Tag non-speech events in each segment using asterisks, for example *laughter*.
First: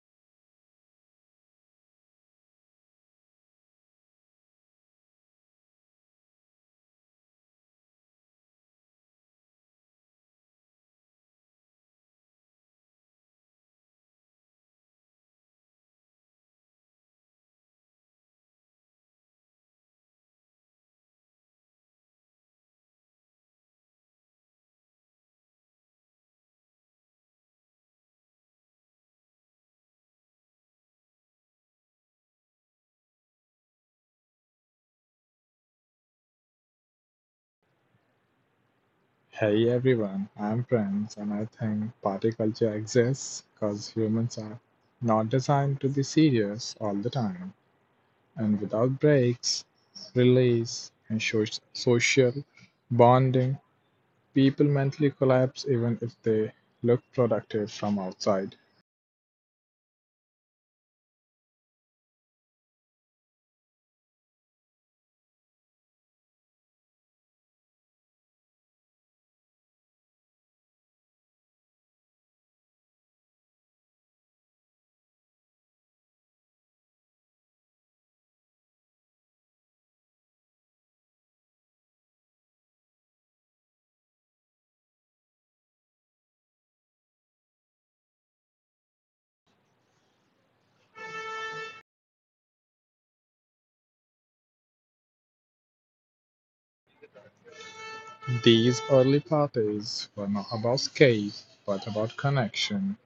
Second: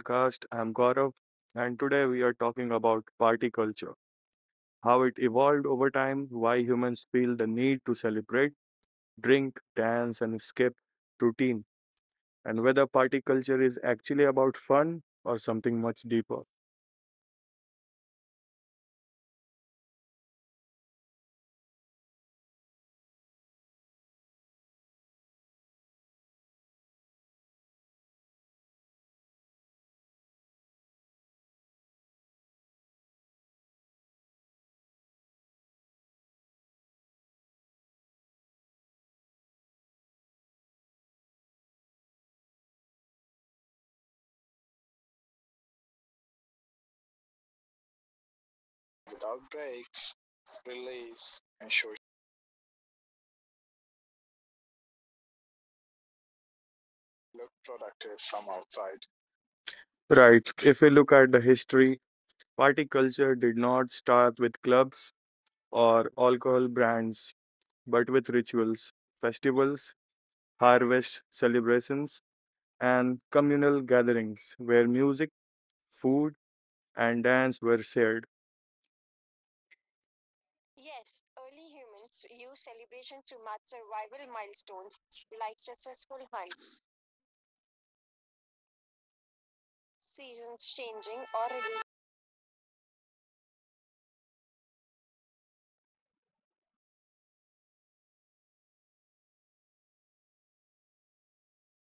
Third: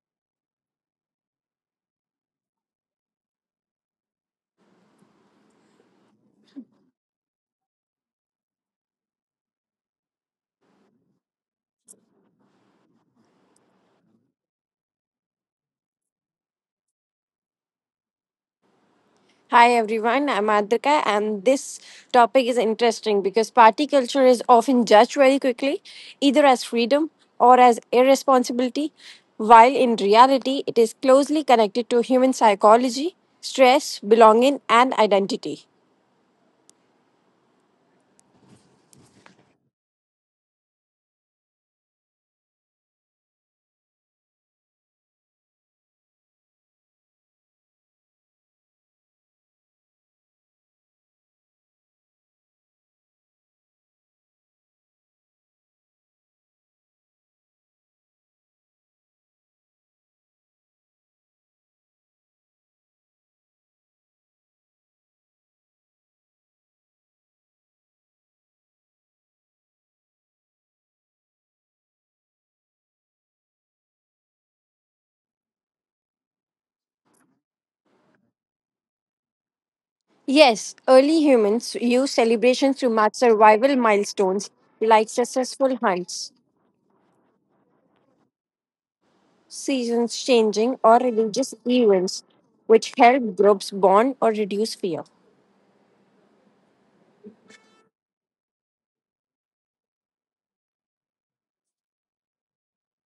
podcast. I'm Gaurav, and today we are talking about party culture, how it evolved over time, why humans feel the need to celebrate, drink, dance, and escape routine, and whether party culture is actually about fun or something much deeper. Hi everyone, I'm Adrika, and this topic is interesting because party culture is often judged very quickly, either as freedom or as irresponsibility, while in reality, it is closely connected to human psychology, stress, belonging, and identity. Hey everyone, I'm Prince, and I think party culture exists because humans are not designed to be serious all the time. And without breaks, release, and social bonding, people mentally collapse even if they look productive from outside. Right, if we look at the history, party culture did not start with clubs or alcohol brands, but with rituals, festivals, harvest celebrations and communal gatherings where music, food, and dance were shared. Yes, early humans used celebrations to mark survival milestones like successful hunts, seasons changing, or religious events, which help groups bond or reduce fear. These early parties were not about escape, but about connection,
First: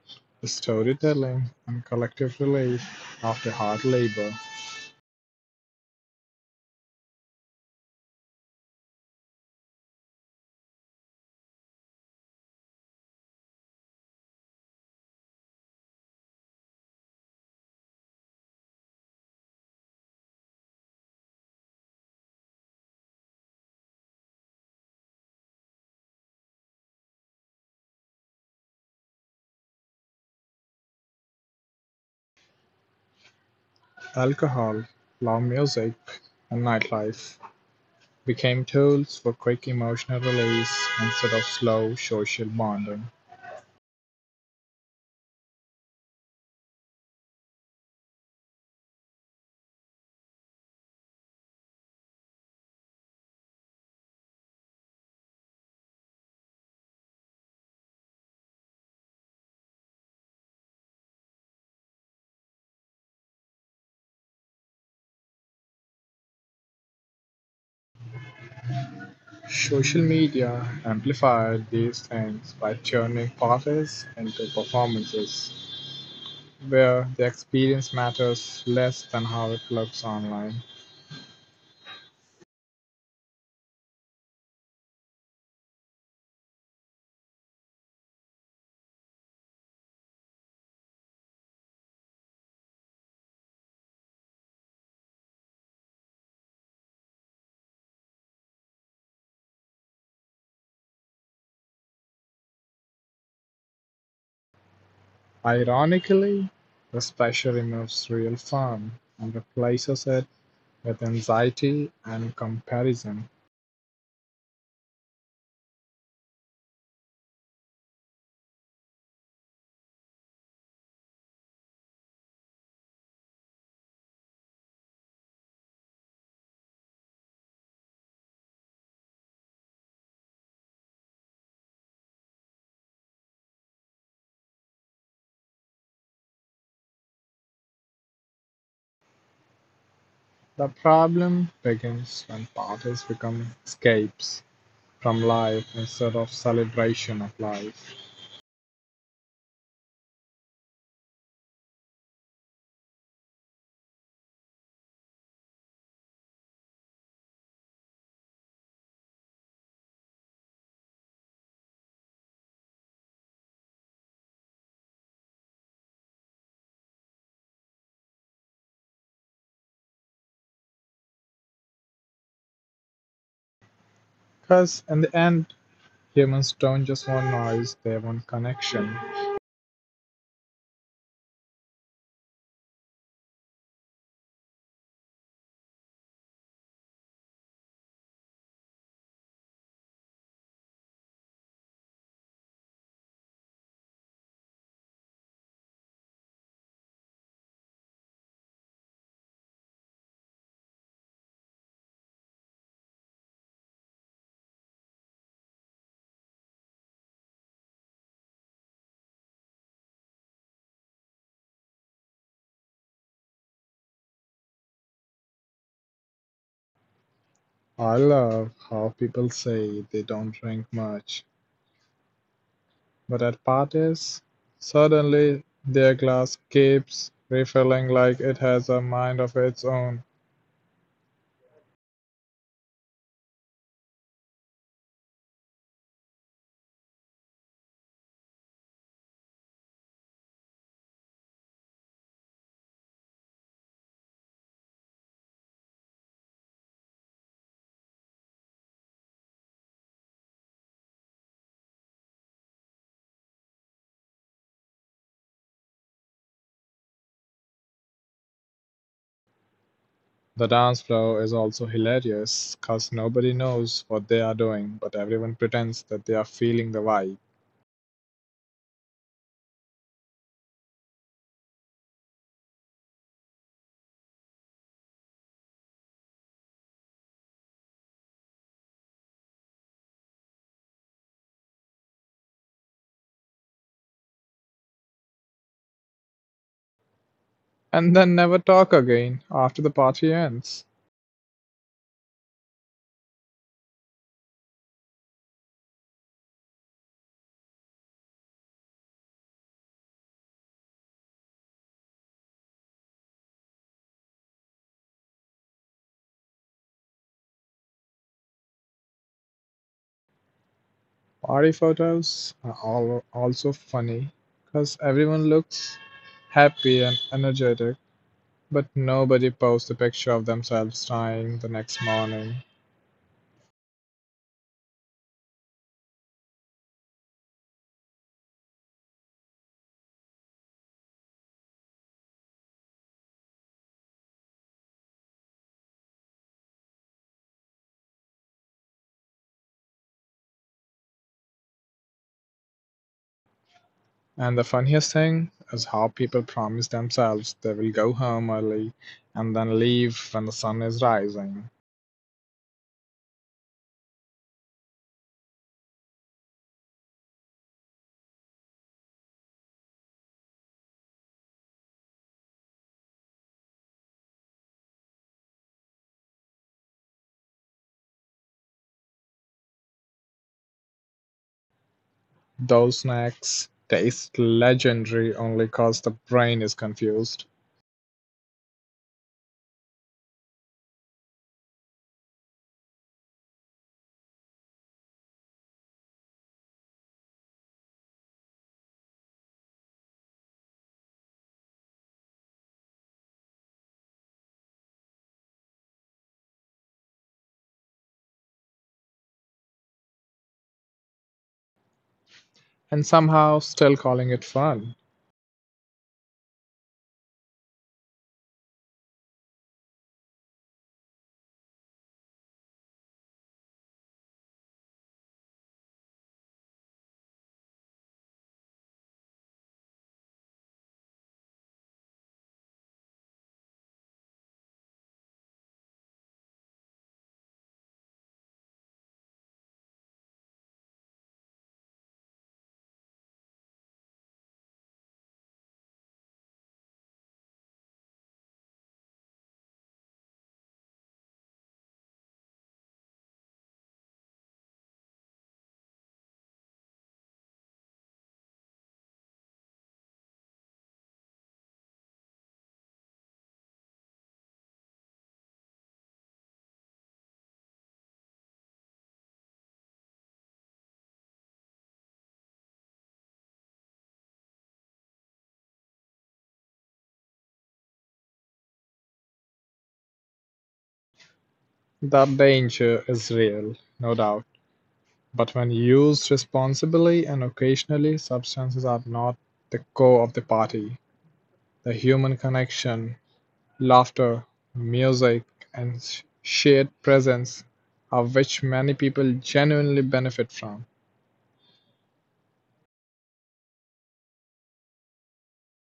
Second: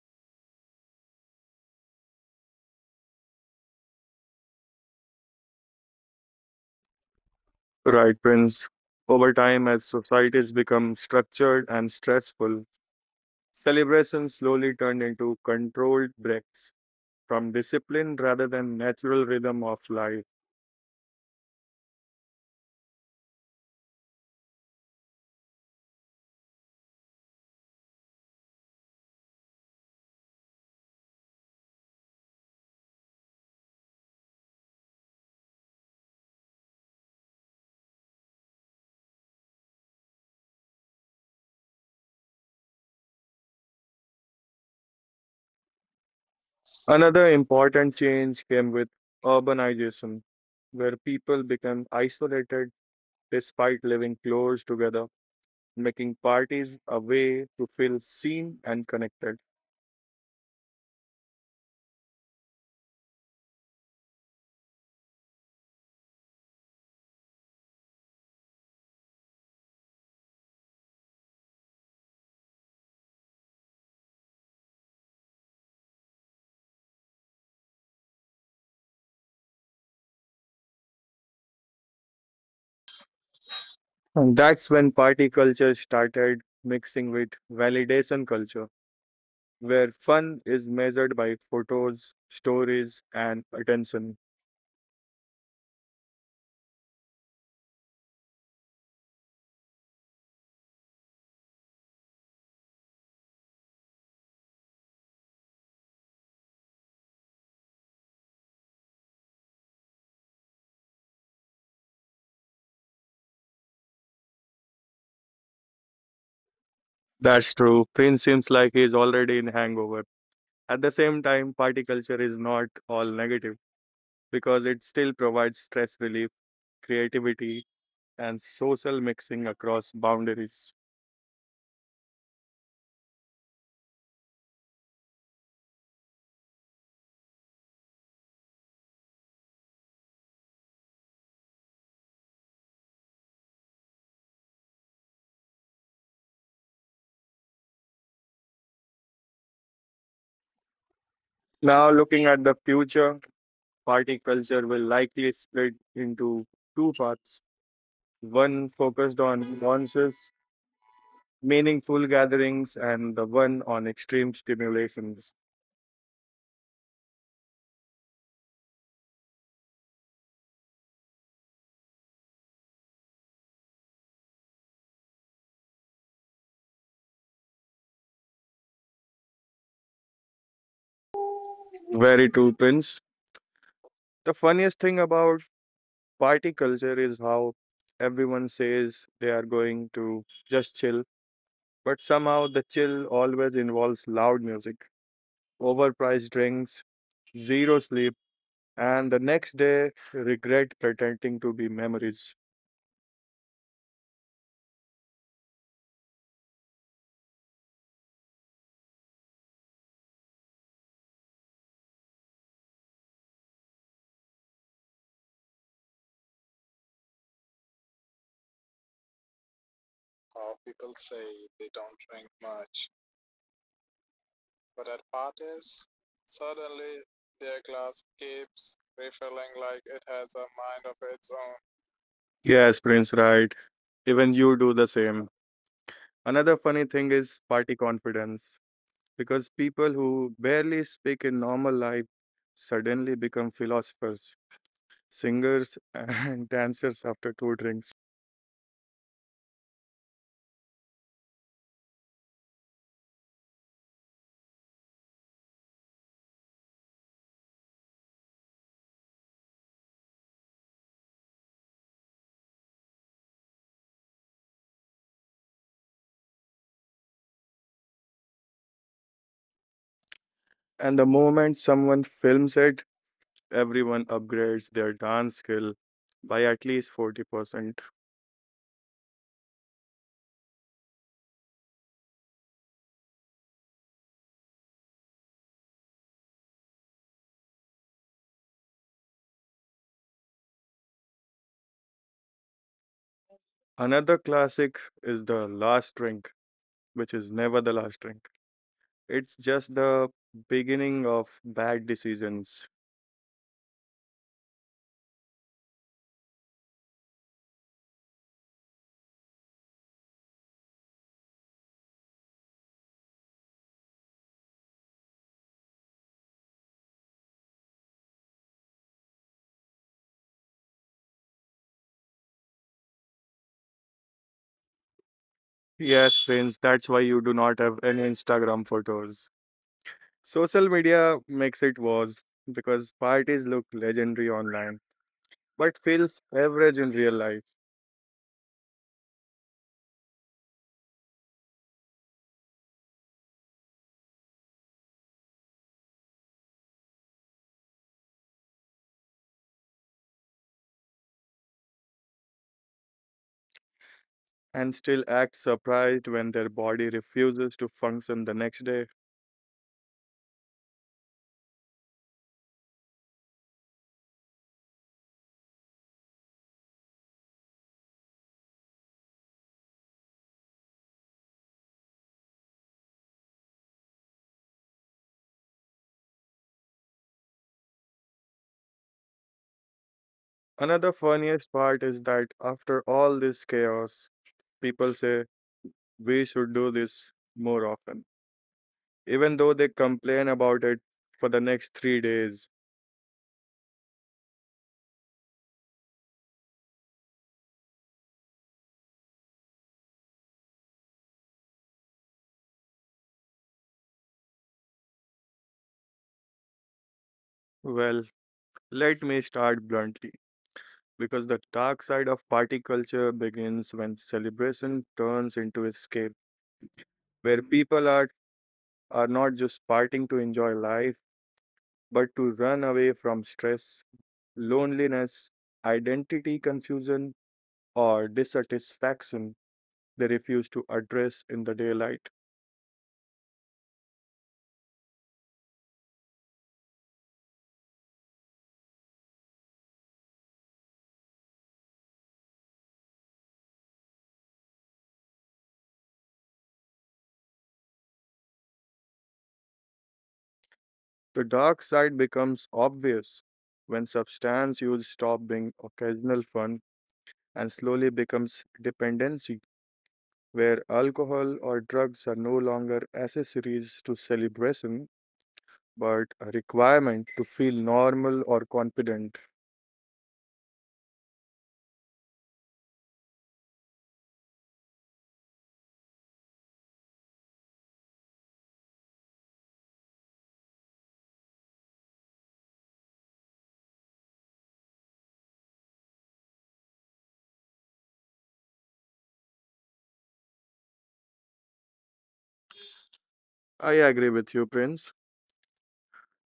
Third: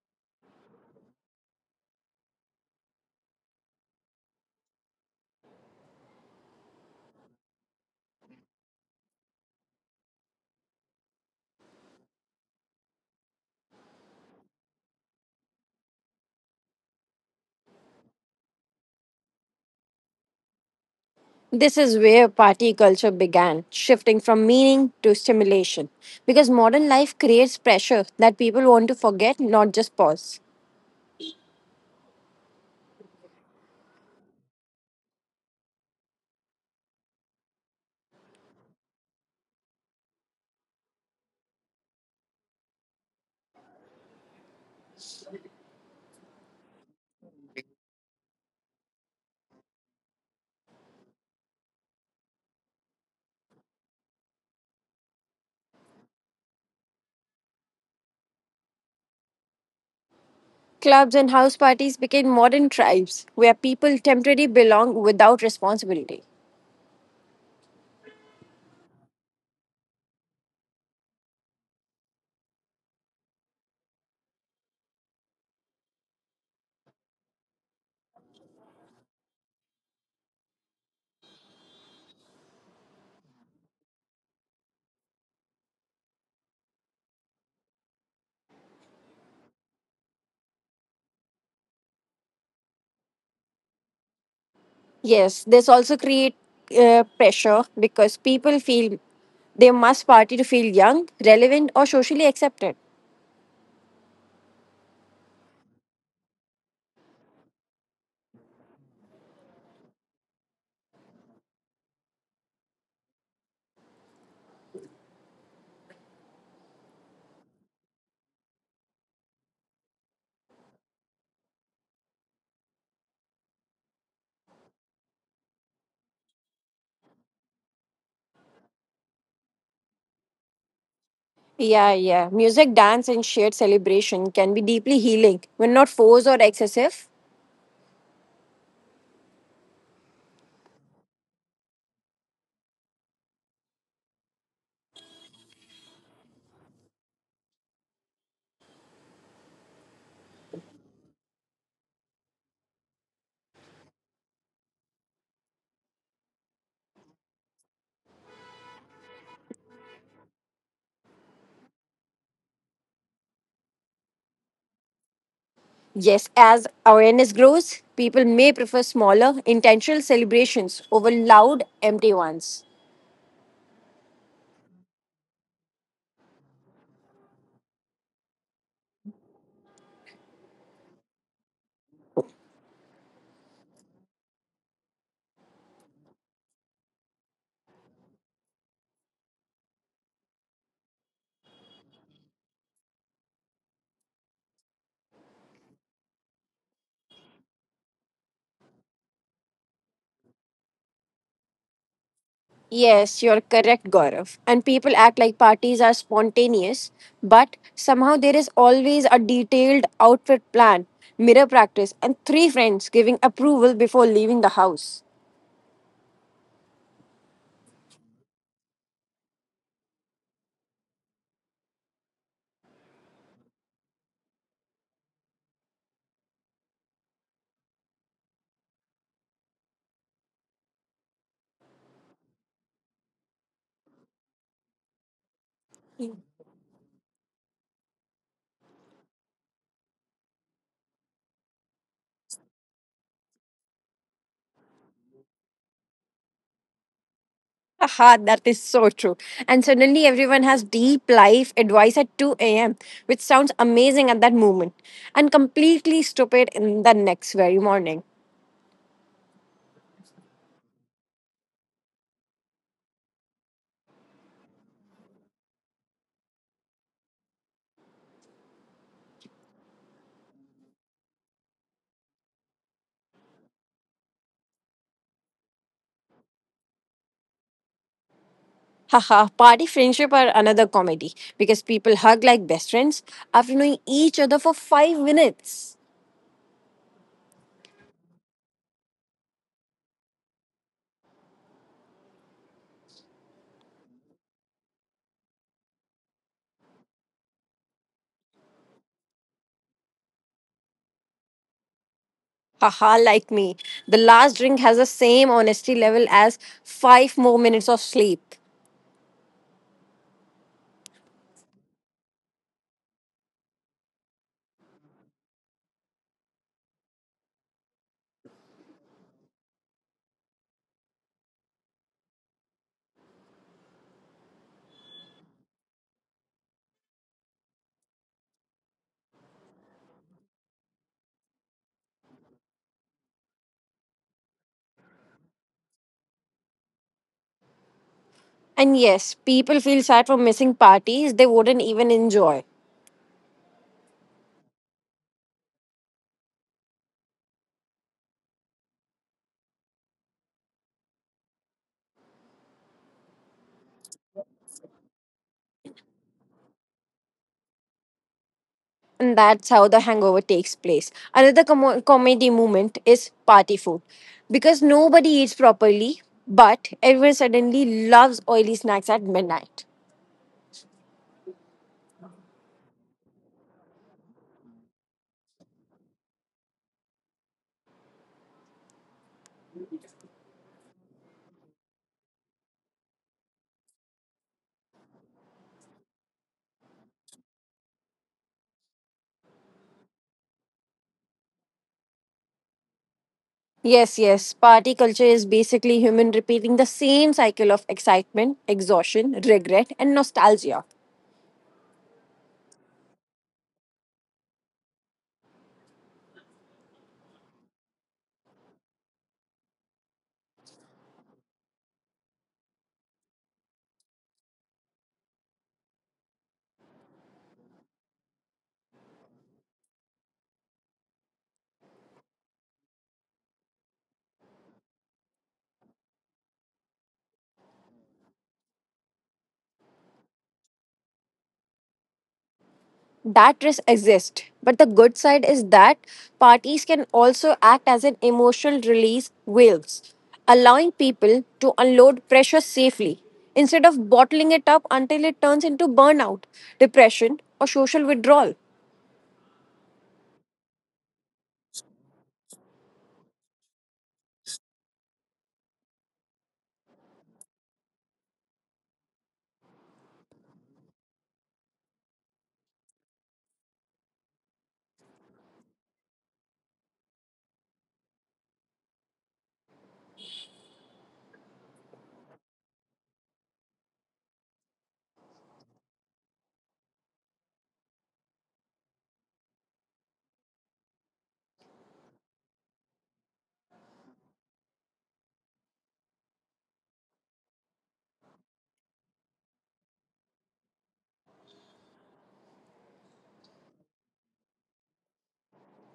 storytelling, and collective relief after hard labor. Right, Prince. Over time, as societies become structured and stressful, celebrations slowly turned into controlled breaks from discipline rather than natural rhythm of life. This is where party culture began, shifting from meaning to stimulation. Because modern life creates pressure that people want to forget, not just pause. Alcohol, loud music, and nightlife became tools for quick emotional release instead of slow social bonding. Another important change came with urbanization, where people became isolated despite living close together, making parties a way to feel seen and connected. Clubs and house parties became modern tribes where people temporarily belong without responsibility. Social media amplified these things by turning parties into performances where the experience matters less than how it looks online. And that's when party culture started mixing with validation culture, where fun is measured by photos, stories, and attention. Yes, this also creates pressure because people feel they must party to feel young, relevant, or socially accepted. Ironically, this pressure removes real fun and replaces it with anxiety and comparison. That's true. Finn seems like he's already in hangover. At the same time, party culture is not all negative because it still provides stress relief, creativity, and social mixing across boundaries. Yeah, yeah. Music, dance, and shared celebration can be deeply healing when not forced or excessive. The problem begins when parties become escapes from life instead of celebration of life. Now, looking at the future, party culture will likely split into two parts, one focused on conscious, meaningful gatherings, and the one on extreme stimulations. Yes, as awareness grows, people may prefer smaller, intentional celebrations over loud, empty ones. Because in the end, humans don't just want noise, they want connection. Very true, Prince. The funniest thing about party culture is how everyone says they are going to just chill, but somehow the chill always involves loud music, overpriced drinks, zero sleep, and the next day regret pretending to be memories. Yes, you're correct, Gaurav. And people act like parties are spontaneous, but somehow there is always a detailed outfit plan, mirror practice, and three friends giving approval before leaving the house. I love how people say they don't drink much, but at parties, suddenly their glass keeps refilling like it has a mind of its own. Yes, Prince, right. Even you do the same. Another funny thing is party confidence, because people who barely speak in normal life suddenly become philosophers, singers, and *laughs* dancers after two drinks. Haha, that is so true. And suddenly everyone has deep life advice at 2 a.m., which sounds amazing at that moment and completely stupid in the next very morning. The dance floor is also hilarious because nobody knows what they are doing, but everyone pretends that they are feeling the vibe. And the moment someone films it, everyone upgrades their dance skill by at least 40%. Haha, party friendship are another comedy because people hug like best friends after knowing each other for 5 minutes. And then never talk again after the party ends. Another classic is the last drink, which is never the last drink. It's just the beginning of bad decisions. Haha, like me. The last drink has the same honesty level as five more minutes of sleep. Party photos are all also funny because everyone looks happy and energetic, but nobody posts a picture of themselves crying the next morning. Yes, friends, that's why you do not have any Instagram photos. Social media makes it worse because parties look legendary online but feels average in real life And yes, people feel sad for missing parties they wouldn't even enjoy And the funniest thing is how people promise themselves they will go home early and then leave when the sun is rising. and still act surprised when their body refuses to function the next day. and that's how the hangover takes place. Another comedy moment is party food because nobody eats properly, but everyone suddenly loves oily snacks at midnight. Those snacks taste legendary only because the brain is confused Another funniest part is that after all this chaos, people say we should do this more often, even though they complain about it for the next 3 days. Yes, yes, party culture is basically human repeating the same cycle of excitement, exhaustion, regret, and nostalgia. and somehow still calling it fun. Well, let me start bluntly. Because the dark side of party culture begins when celebration turns into escape, where people are not just partying to enjoy life, but to run away from stress, loneliness, identity confusion, or dissatisfaction they refuse to address in the daylight. That risk exists. But the good side is that parties can also act as an emotional release valves, allowing people to unload pressure safely instead of bottling it up until it turns into burnout, depression, or social withdrawal. The dark side becomes obvious when substance use stops being occasional fun and slowly becomes dependency, where alcohol or drugs are no longer accessories to celebration but a requirement to feel normal or confident. The danger is real, no doubt, but when used responsibly and occasionally, substances are not the core of the party. The human connection, laughter, music, and shared presence are which many people genuinely benefit from. I agree with you, Prince.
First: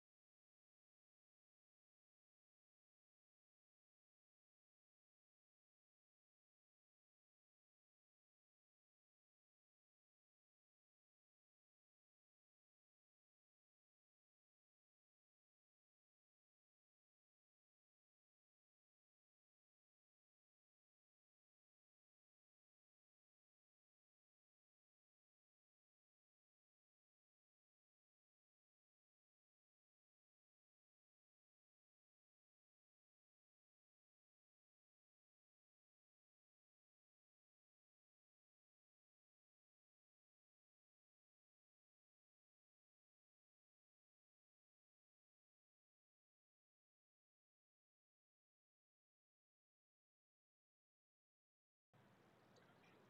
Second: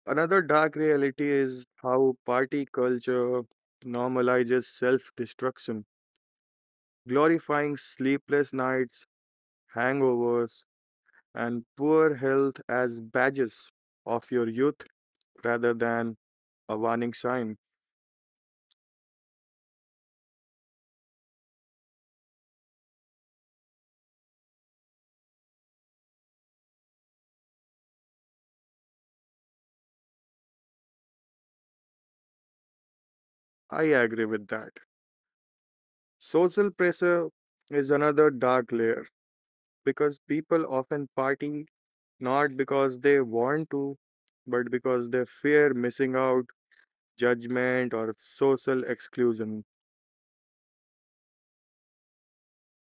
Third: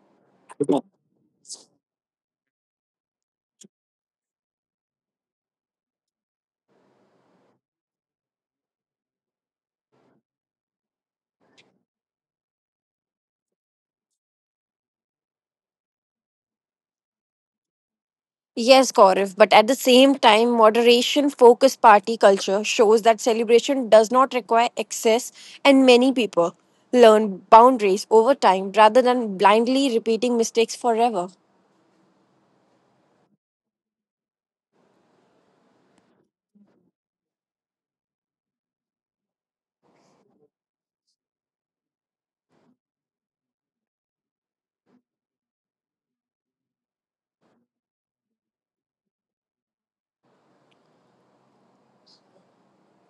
Another dark reality is how party culture normalizes self destruction, glorifying sleepless nights, hangovers, and poor health as badges of your youth rather than a warning sign. Yes, Gaurav, but at the same time, moderation focused party culture shows that celebration does not require excess, and many people learn boundaries over time rather than blindly repeating mistakes forever. I agree with that. Social pressure is another dark layer because people often party not because they want to, but because they fear missing out, judgment, or social exclusion.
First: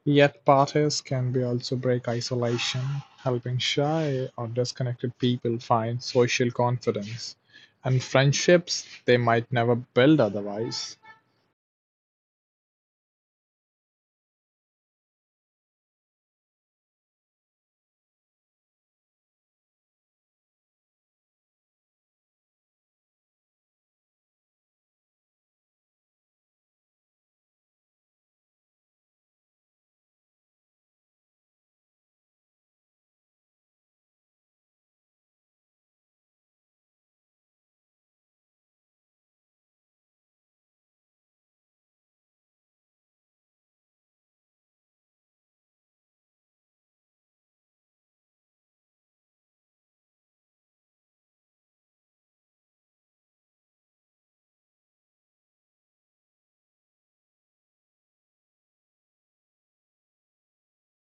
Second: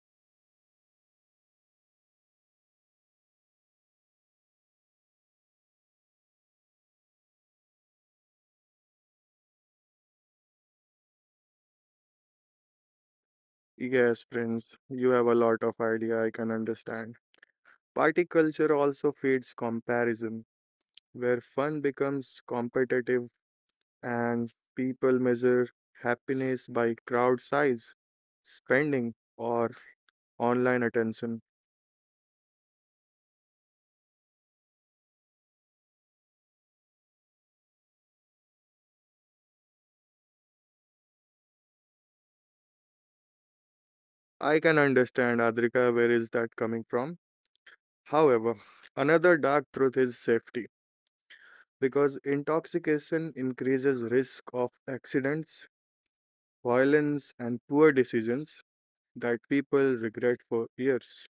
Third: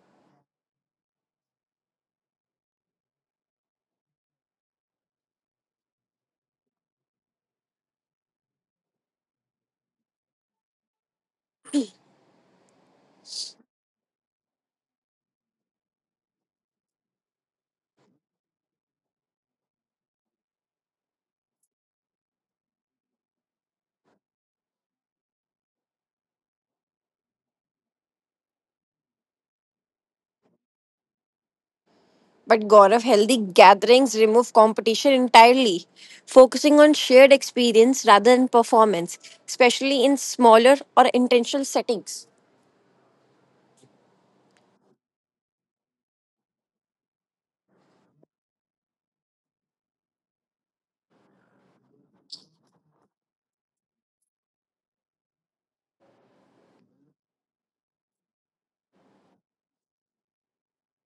Yet parties can be also break isolation, helping shy or disconnected people find social confidence and friendships they might never build otherwise. Yes, Prince, you have a lot of idea, I can understand. Party culture also feeds comparison, where fun becomes competitive and people measure happiness by crowd size, spending, or online attention. But Gaurav, healthy gatherings remove competition entirely, focusing on shared experience rather than performance, especially in smaller or intentional settings. I can understand, Adrika, where is that coming from? However, another dark truth is safety, because intoxication increases risk of accidents, violence, and poor decisions that people regret for years.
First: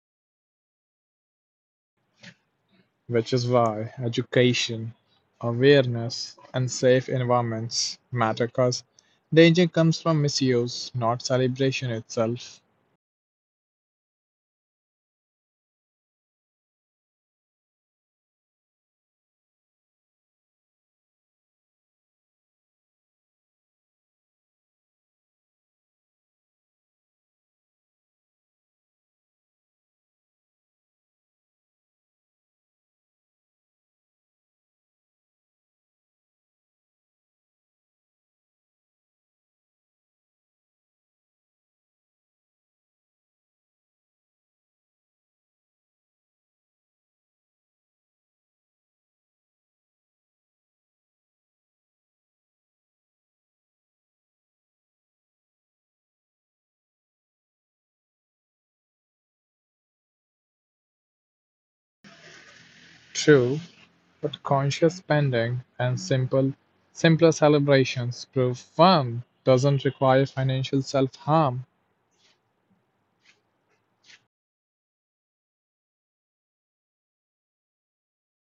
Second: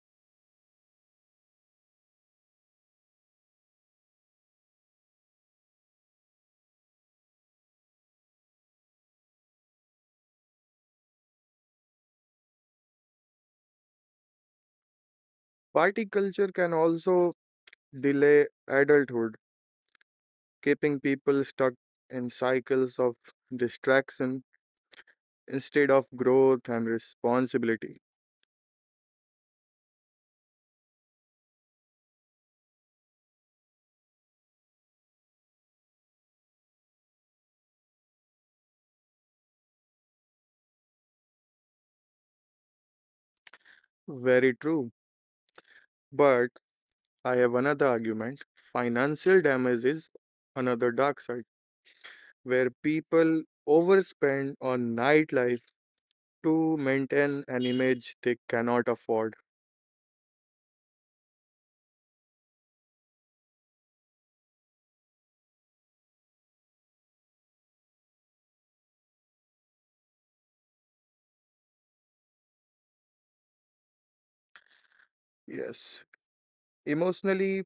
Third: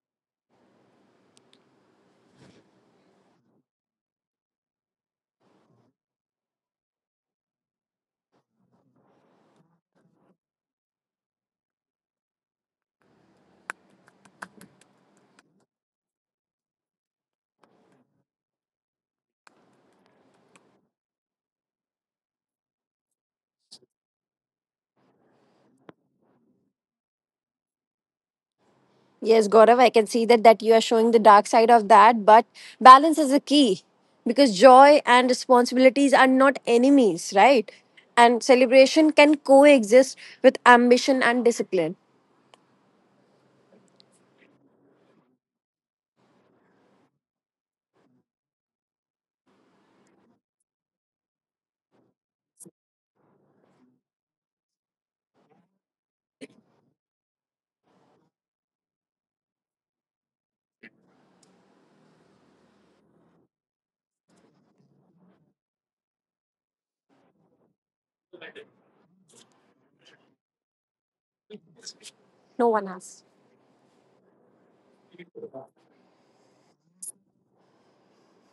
Which is why education, awareness, and safe environments matter because danger comes from misuse, not celebration itself. Party culture can also delay adulthood, keeping people stuck in cycles of distraction instead of growth and responsibility. Yes, Gaurav, I can see that, that you are showing the dark side of that, but balance is a key because joy and responsibilities are not enemies, right? And celebration can coexist with ambition and discipline. Very true. But I have another argument. Financial damage is another dark side where people overspend on nightlife to maintain an image they cannot afford. True, but conscious spending and simpler celebrations prove fun doesn't require financial self-harm. No one has. Yes. Emotionally,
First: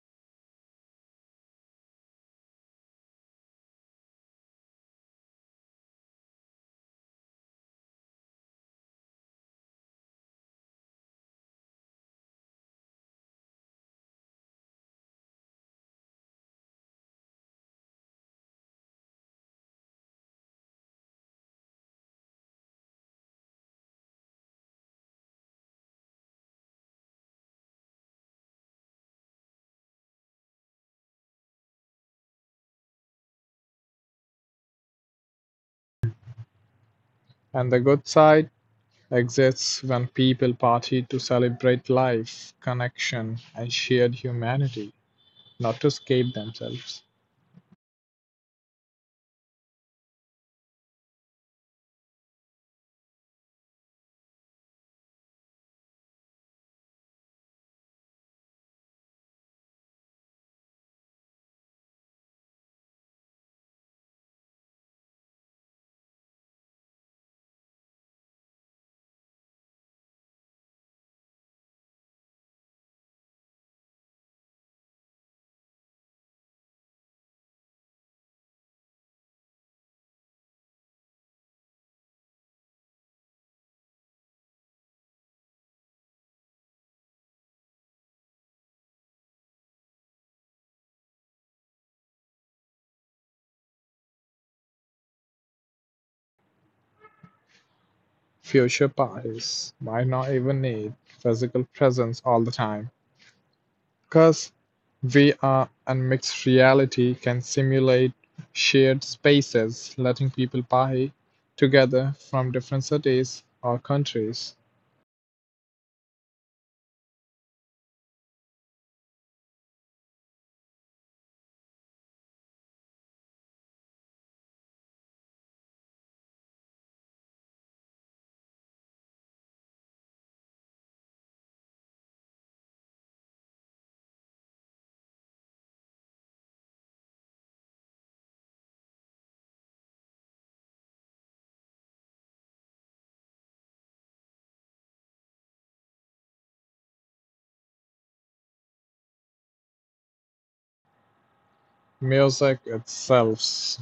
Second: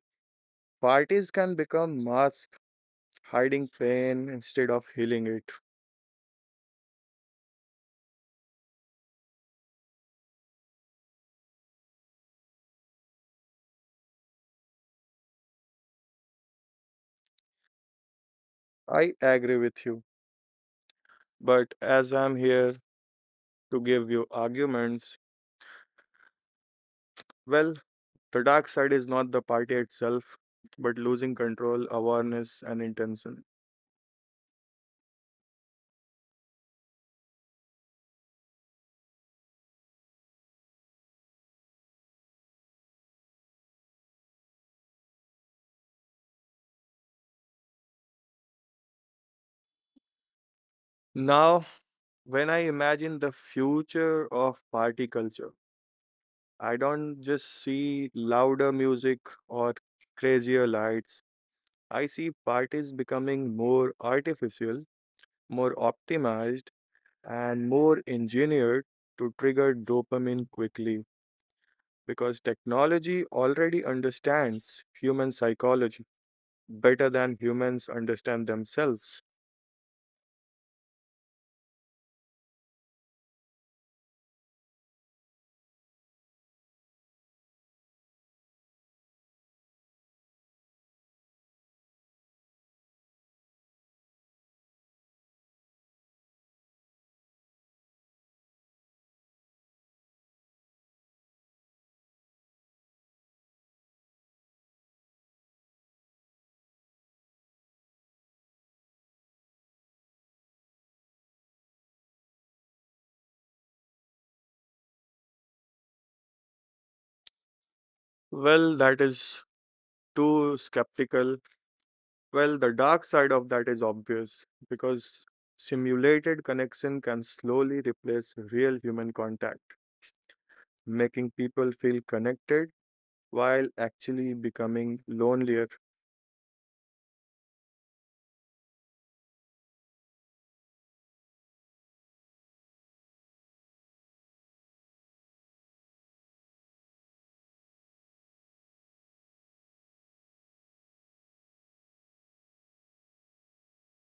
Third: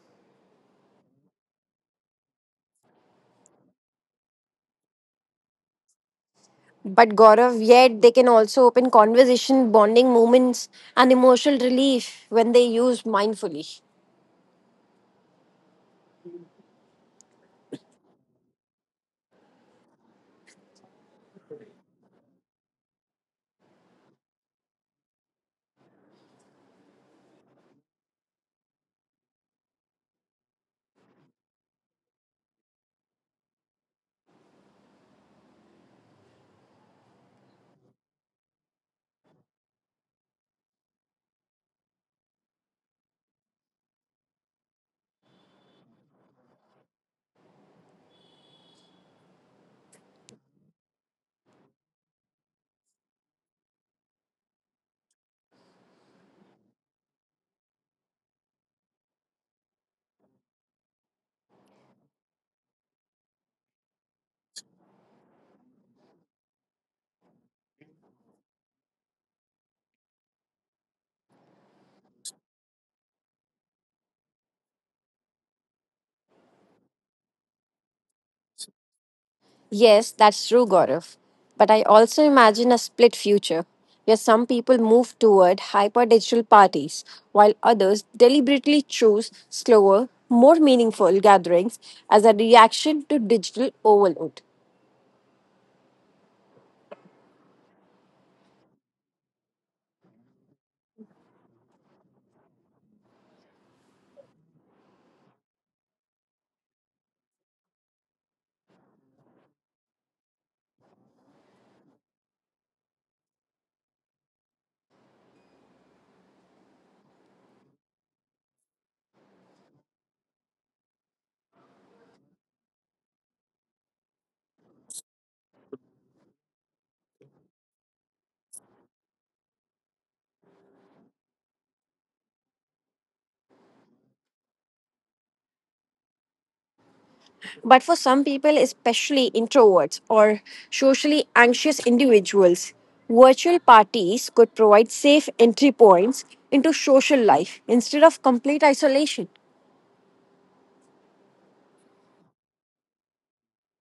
parties can become masks hiding pain instead of healing it. But Gaurav, yet they can also open conversation, bonding moments, and emotional relief when they used mindfully. I agree with you. But as I'm here to give you arguments, well, the dark side is not the party itself, but losing control, awareness, and intention. And the good side exists when people party to celebrate life, connection, and shared humanity, not to escape themselves. Now, when I imagine the future of party culture, I don't just see louder music or crazier lights. I see parties becoming more artificial, more optimized, and more engineered to trigger dopamine quickly because technology already understands human psychology better than humans understand themselves. Yes, that's true, Gaurav. But I also imagine a split future where some people move toward hyper digital parties while others deliberately choose slower, more meaningful gatherings as a reaction to digital overload. Future parties might not even need physical presence all the time, because VR and mixed reality can simulate shared spaces, letting people party together from different cities or countries. Well, that is too skeptical. Well, the dark side of that is obvious because simulated connection can slowly replace real human contact, making people feel connected while actually becoming lonelier. But for some people, especially introverts or socially anxious individuals, virtual parties could provide safe entry points into social life instead of complete isolation. Music itself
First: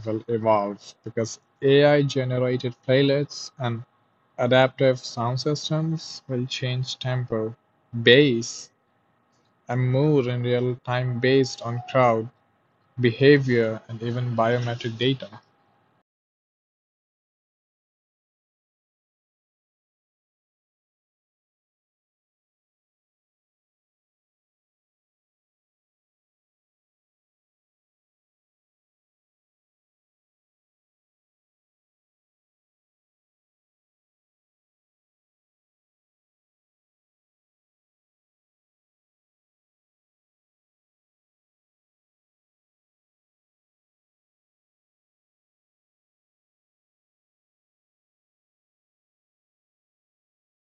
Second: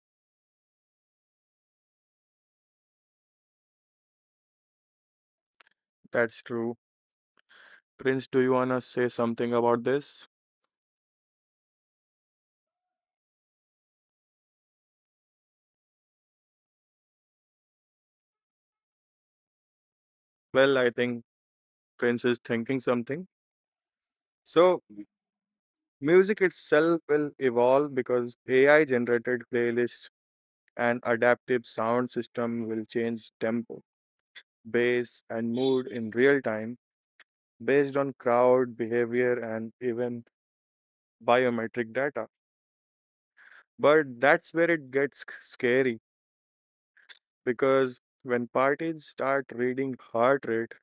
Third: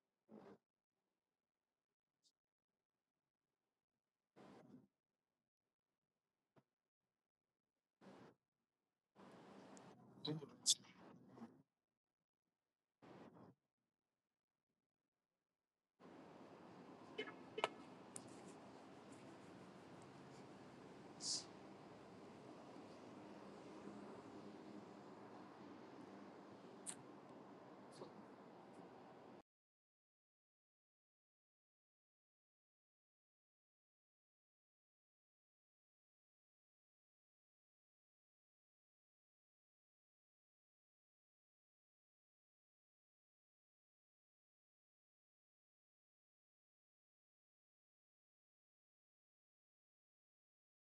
will evolve because AI generated playlists and adaptive sound systems That's will true. change tempo, Prince, do you want bass, to say something about and this? mood in real time based on crowd behavior, and even biometric data. Well, I think Prince is thinking something. So, music itself will evolve because AI generated playlists and adaptive sound system will change tempo, bass, and mood in real time based on crowd behavior and even biometric data. But that's where it gets scary because when parties start reading heart rate,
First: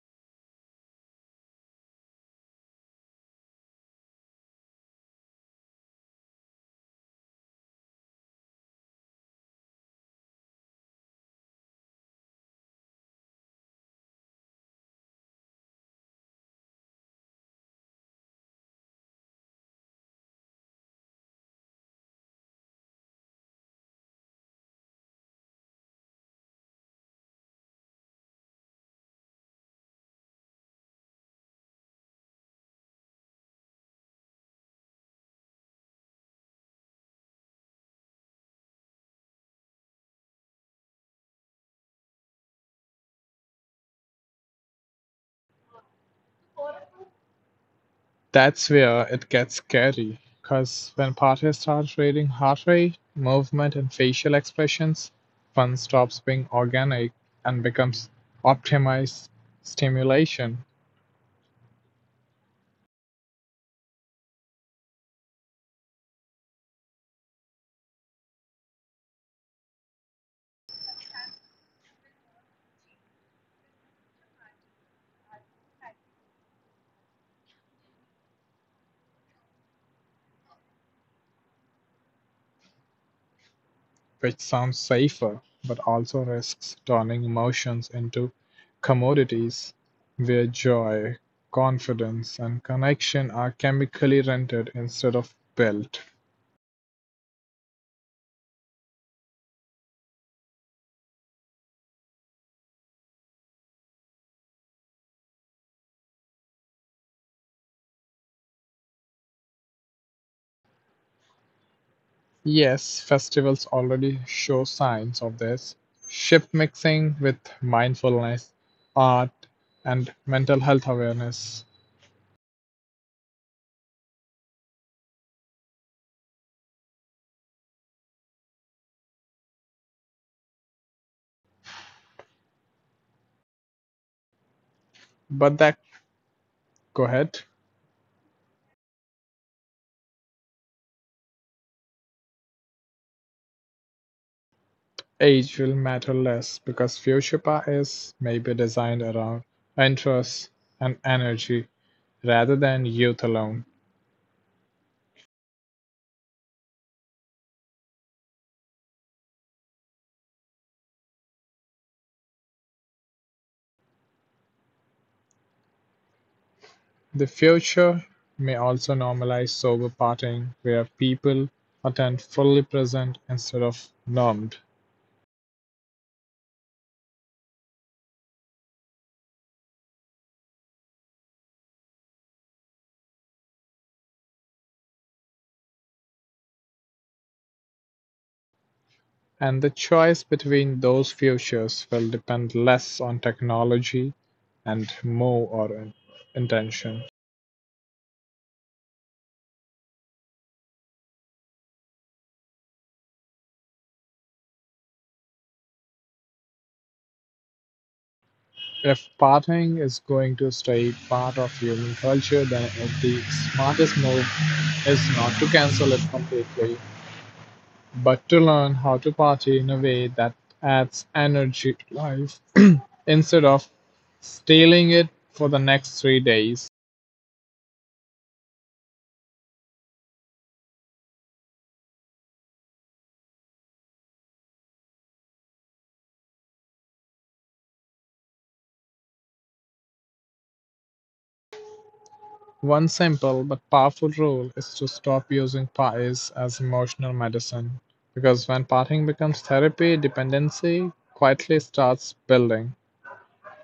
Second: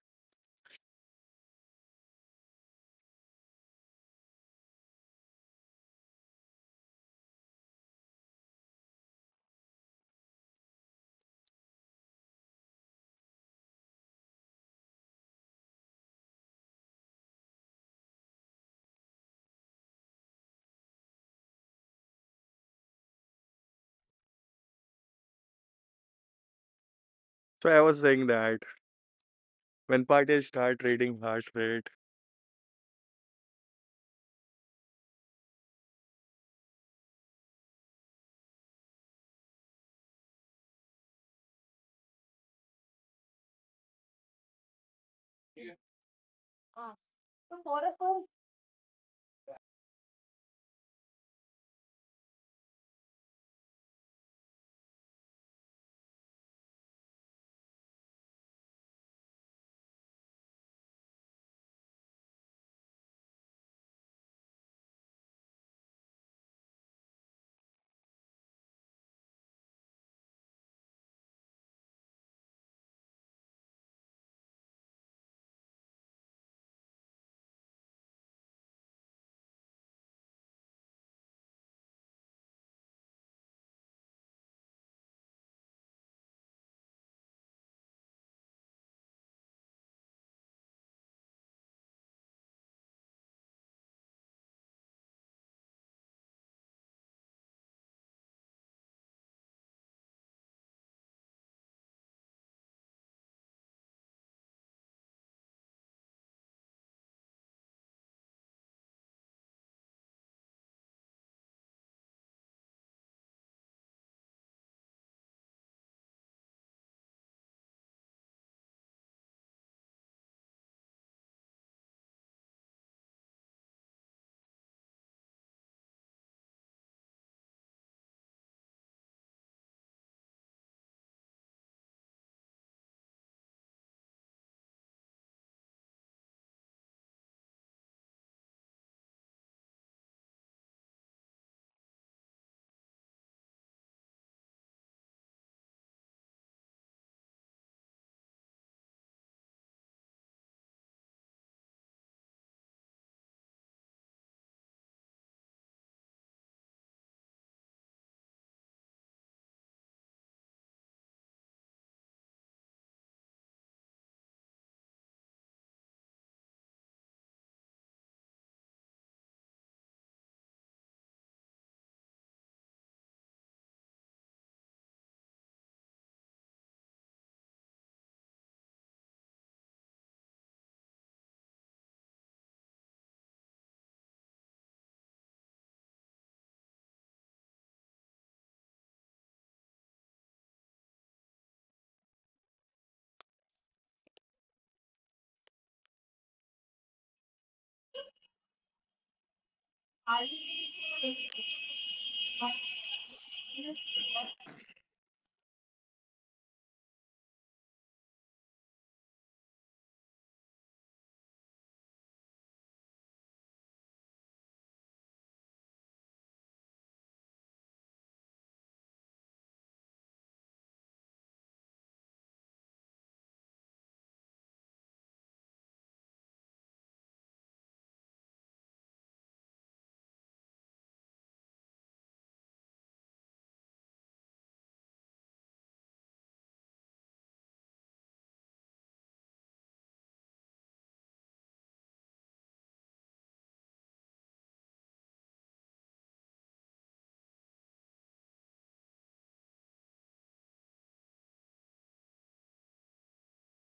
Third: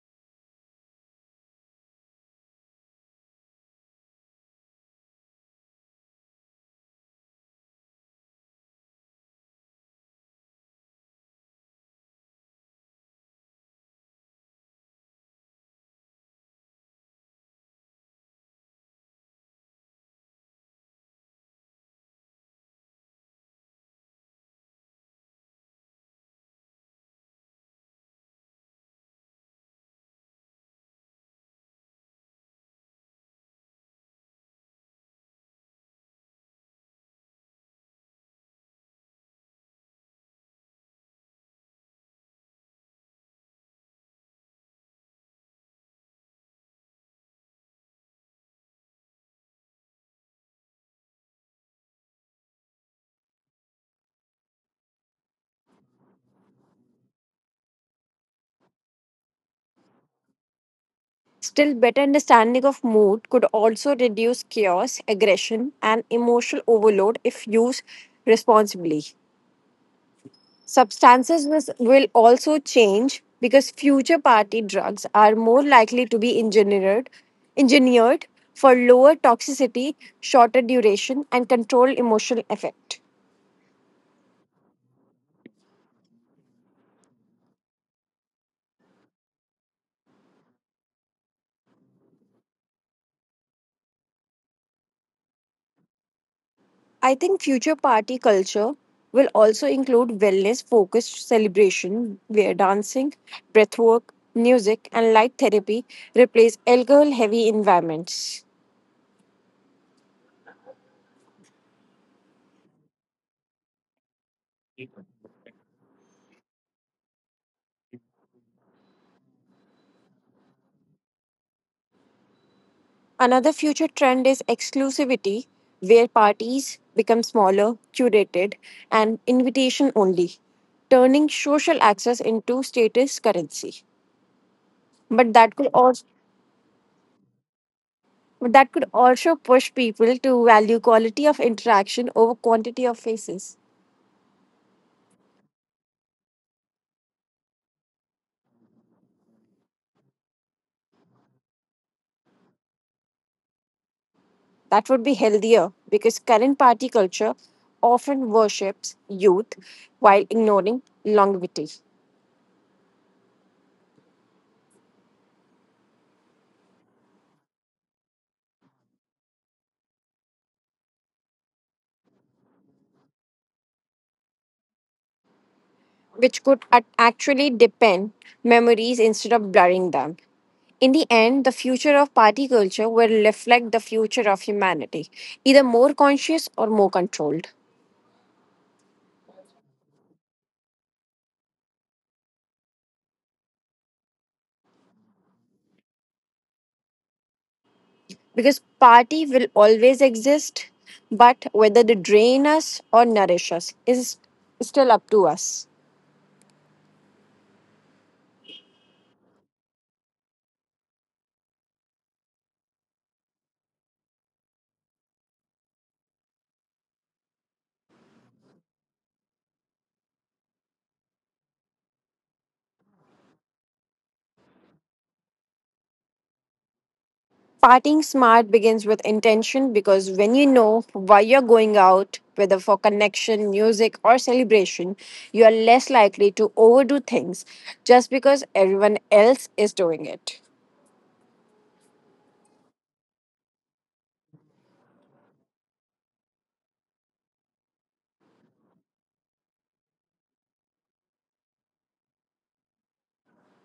so I was saying that when parties start reading heart rate, That's where it gets scary, because when parties start reading heart rate, movement, and facial expressions, fun stops being organic and becomes optimized stimulation, Still, better understanding of mood could also reduce chaos, aggression, and emotional overload if used responsibly. Will also change because future party drugs are more likely to be engineered, engineered for lower toxicity, shorter duration, and controlled emotional effect. which sounds safer but also risks turning emotions into commodities where joy, confidence, and connection are chemically rented instead of built. I think future party culture will also include wellness focused celebration where dancing, breathwork, music, and light therapy replace alcohol heavy environments. Yes, festivals already show signs of this. Ship mixing with mindfulness, art, and mental health awareness. Another future trend is exclusivity, where parties become smaller, curated, and invitation only, turning social access into status currency. But that But could also go ahead, but that could also push people to value quality of interaction over quantity of faces. age will matter less because Fuchsipa is maybe designed around interest and energy rather than youth alone. That would be healthier because current party culture often worships youth while ignoring longevity. The future may also normalize sober partying where people attend fully present instead of numbed. Which could actually deepen memories instead of blurring them. In the end, the future of party culture will reflect the future of humanity, either more conscious or more controlled. And the choice between those futures will depend less on technology and more on intention. Because party will always exist, but whether they drain us or nourish us is still up to us. If partying is going to stay part of human culture, then the smartest move is not to cancel it completely, but to learn how to party in a way that adds energy to life *clears throat* instead of stealing it for the next three days. Partying smart begins with intention because when you know why you're going out, whether for connection, music, or celebration, you are less likely to overdo things just because everyone else is doing it. One simple but powerful rule is to stop using pies as emotional medicine, because when partying becomes therapy, dependency quietly starts building.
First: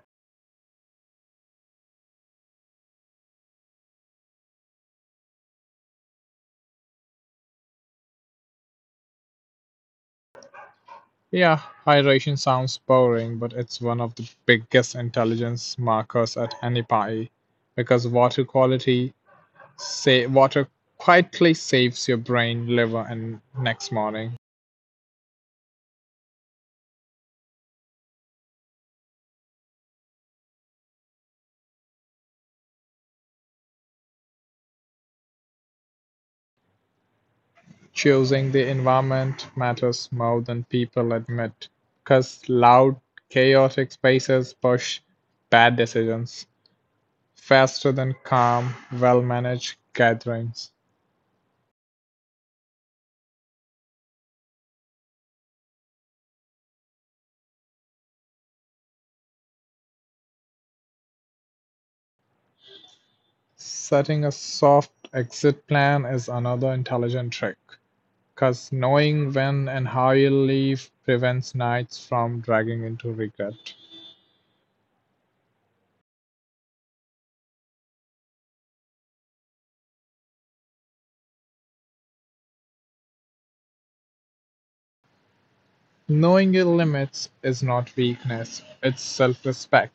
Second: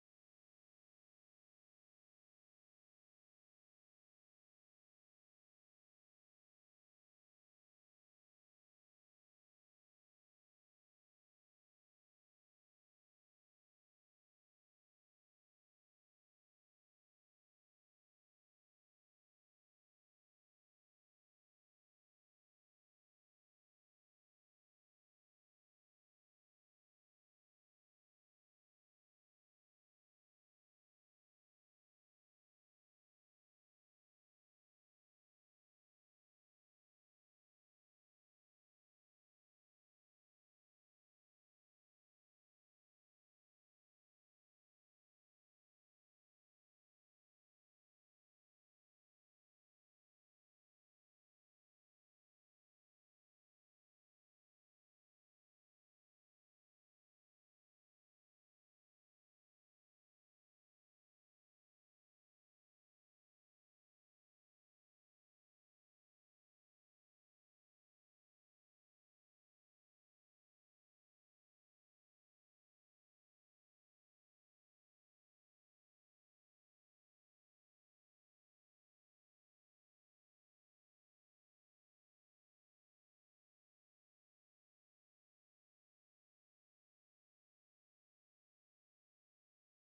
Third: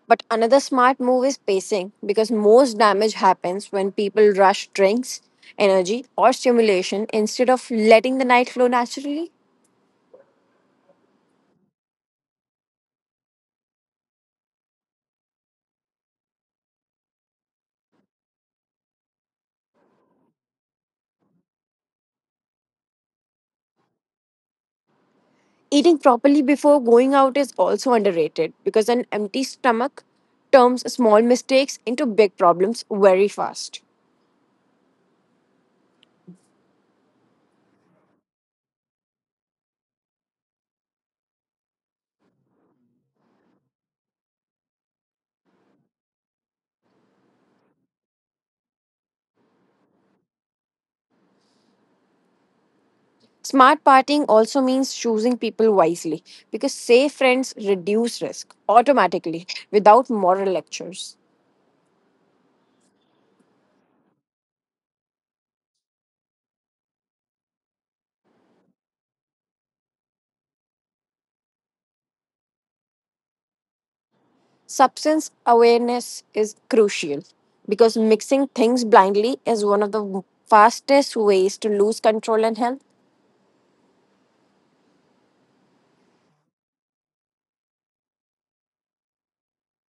But another smart move is pacing because most damage happens when people rush drinks, energy, or stimulation instead of letting the night flow naturally. Yeah, hydration sounds boring, but it's one of the biggest intelligence markers at any party, because water quietly saves your brain, liver, and next morning. Eating properly before going out is also underrated because an empty stomach turns small mistakes into big problems very fast. Choosing the environment matters more than people admit, 'cause loud, chaotic spaces push bad decisions faster than calm, well managed gatherings. Smart partying also means choosing people wisely because safe friends reduce risk automatically without moral lectures. Setting a soft exit plan is another intelligent trick, 'cause knowing when and how you'll leave prevents nights from dragging into regret. Substance awareness is crucial because mixing things blindly is one of the fastest ways to lose control and health. Knowing your limits is not weakness, it's self respect.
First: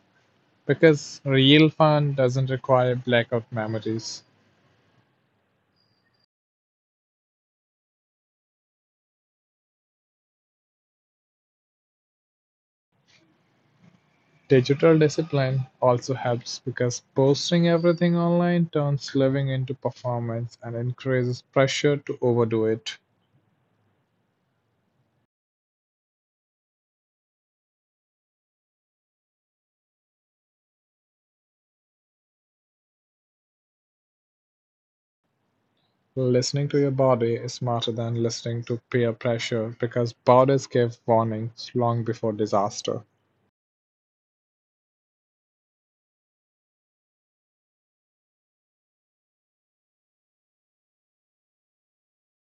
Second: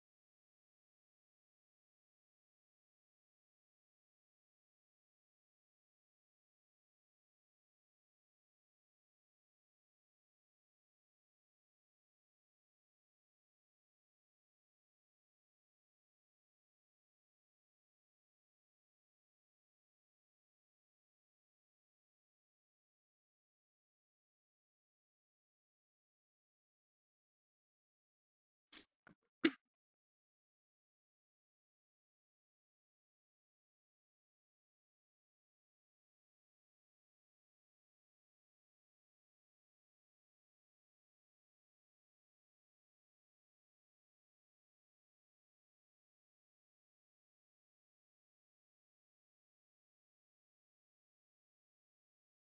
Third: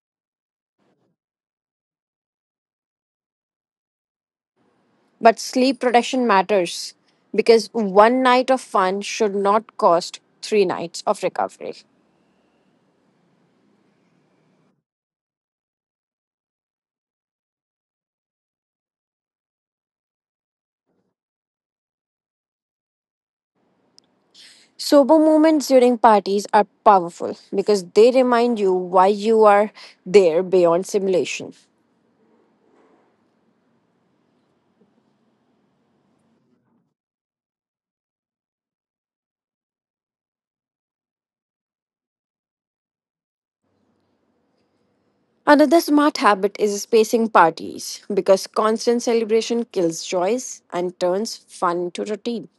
Because real fun doesn't require blackout memories. But sleep protection matters because one night of fun should not cost three nights of recovery. Digital discipline also helps because posting everything online turns living into performance and increases pressure to overdo it. Sober moments during parties are powerful because they remind you why you are there beyond simulation. Listening to your body is smarter than listening to peer pressure because bodies give warnings long before disaster. Another smart habit is spacing parties because constant celebration kills joys and turns fun into routine.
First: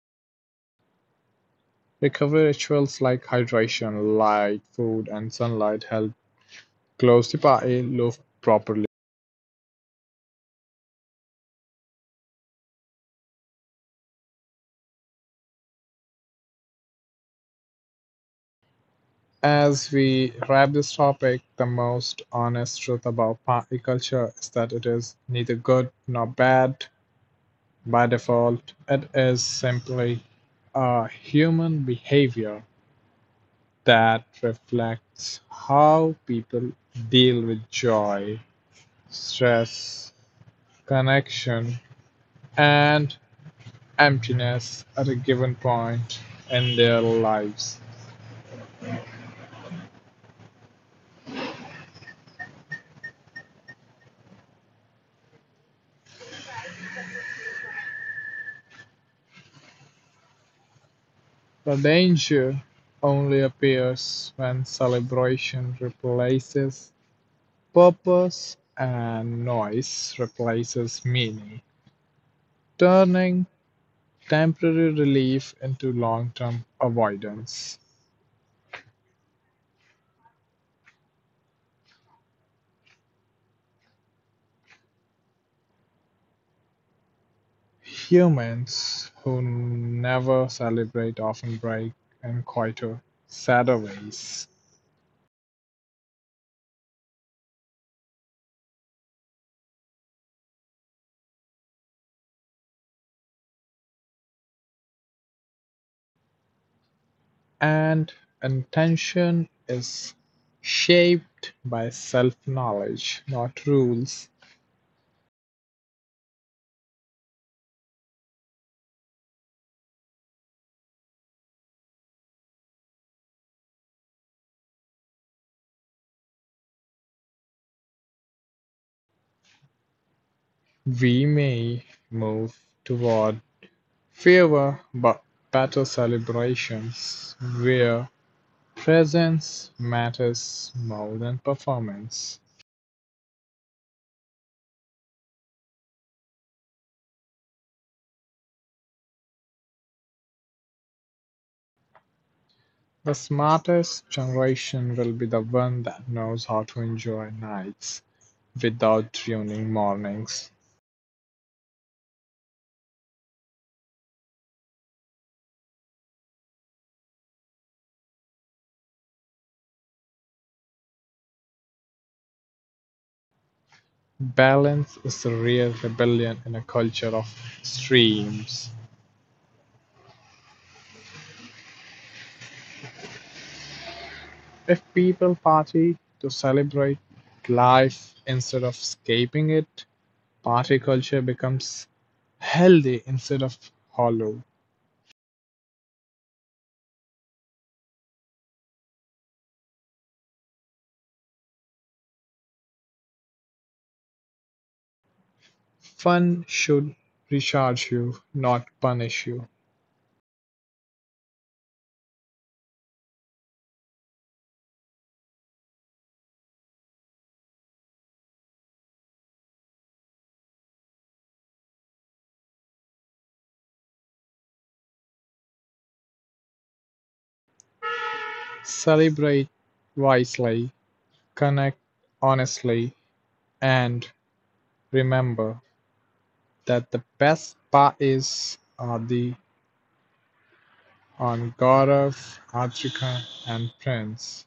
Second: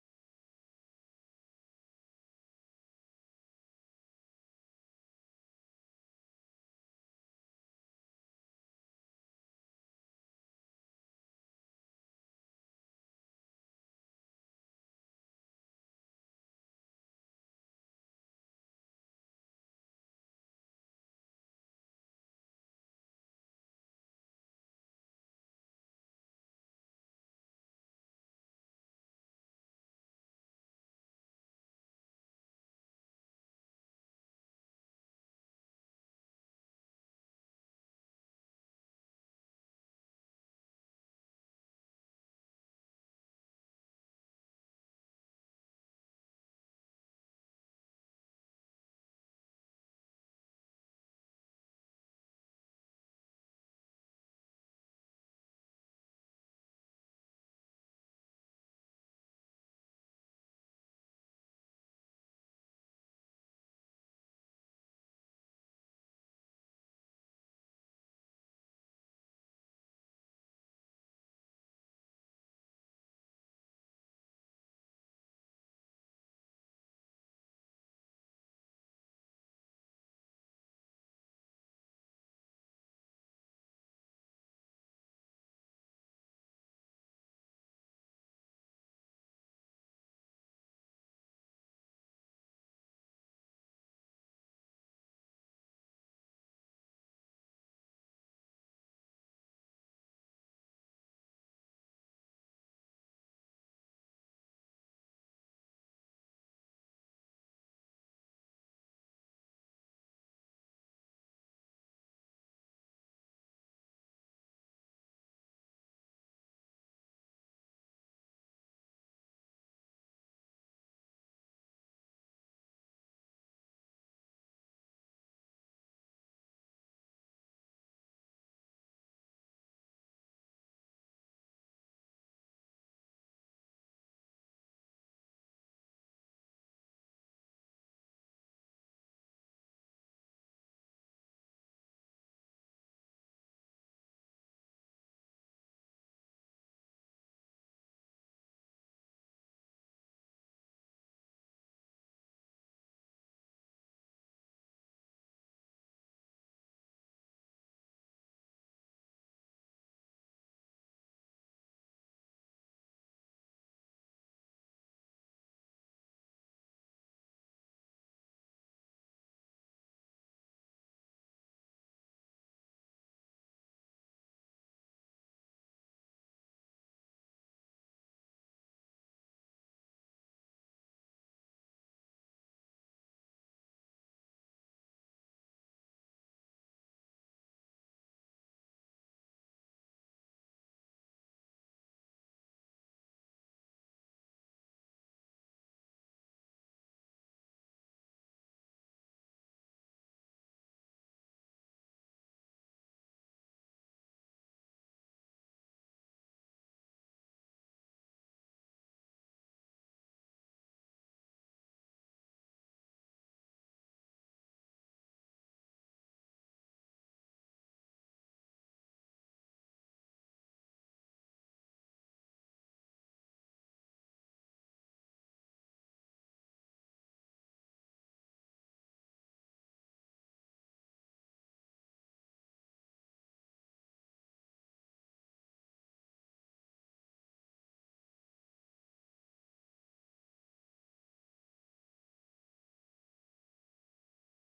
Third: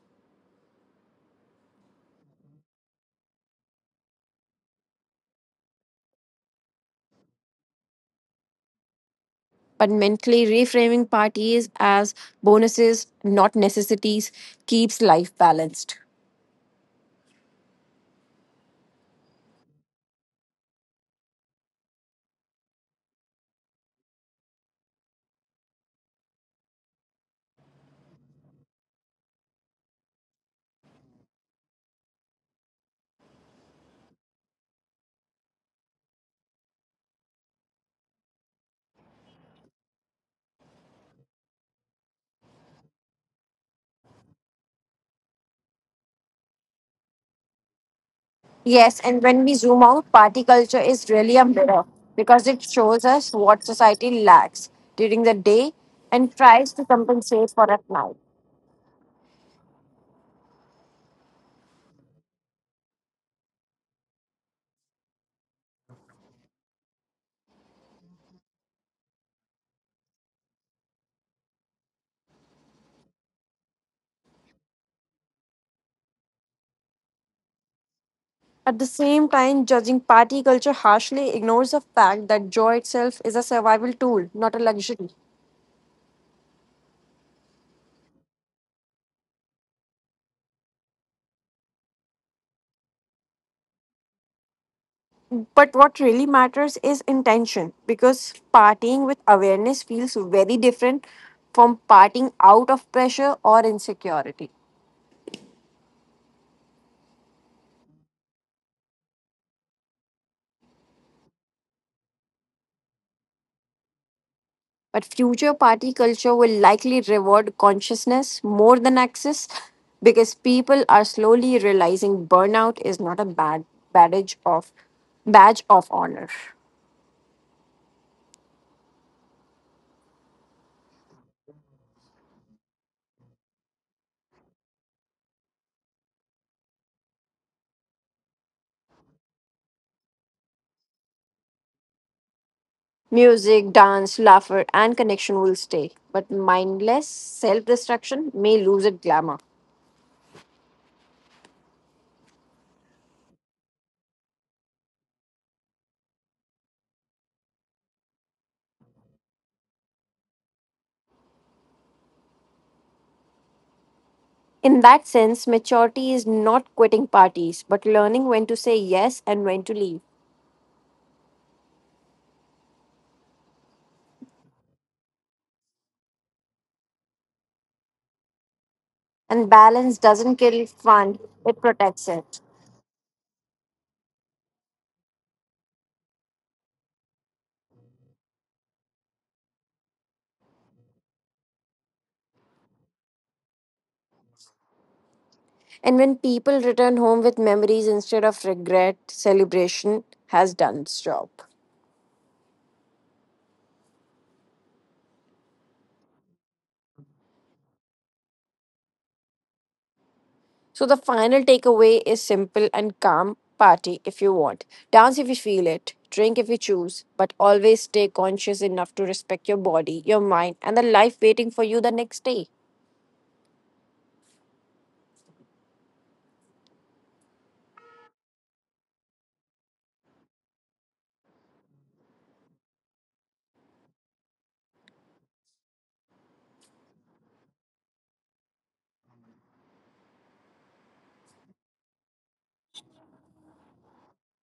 Recovery rituals like hydration, light, food, and sunlight help close the body loop properly. But mentally reframing parties as bonuses, not necessities, keeps life balanced. As we wrap this topic, the most honest truth about party culture is that it is neither good nor bad by default. It is simply a human behavior that reflects how people deal with joy, stress, connection, and emptiness at a given point in their lives. Yes, and when we zoom out, party culture is really a mirror because it shows us what society lacks during the day and tries to compensate for at night. The danger only appears when celebration replaces purpose and noise replaces meaning, turning temporary relief into long term avoidance. At the same time, judging party culture harshly ignores the fact that joy itself is a survival tool, not a luxury. Humans who never celebrate often break in quieter, sadder ways, But what really matters is intention, because partying with awareness feels very different from partying out of pressure or insecurity. and intention is shaped by self knowledge, not rules. But future party culture will likely reward consciousness more than access because people are slowly realizing burnout is not a badge of honor. We may move toward fewer but better celebrations where presence matters more than performance. Music, dance, laughter, and connection will stay, but mindless self-destruction may lose its glamour. The smartest generation will be the one that knows how to enjoy nights without ruining mornings. In that sense, maturity is not quitting parties, but learning when to say yes and when to leave. Balance is the real rebellion in a culture of streams. And balance doesn't kill fun, it protects it. If people party to celebrate life instead of escaping it, party culture becomes healthy instead of hollow. And when people return home with memories instead of regret, celebration has done its job. Fun should recharge you, not punish you. So the final takeaway is simple and calm party if you want. Dance if you feel it, drink if you choose, but always stay conscious enough to respect your body, your mind, and the life waiting for you the next day. Celebrate wisely, connect honestly, and remember that the best parties are the on God of Africa and Prince.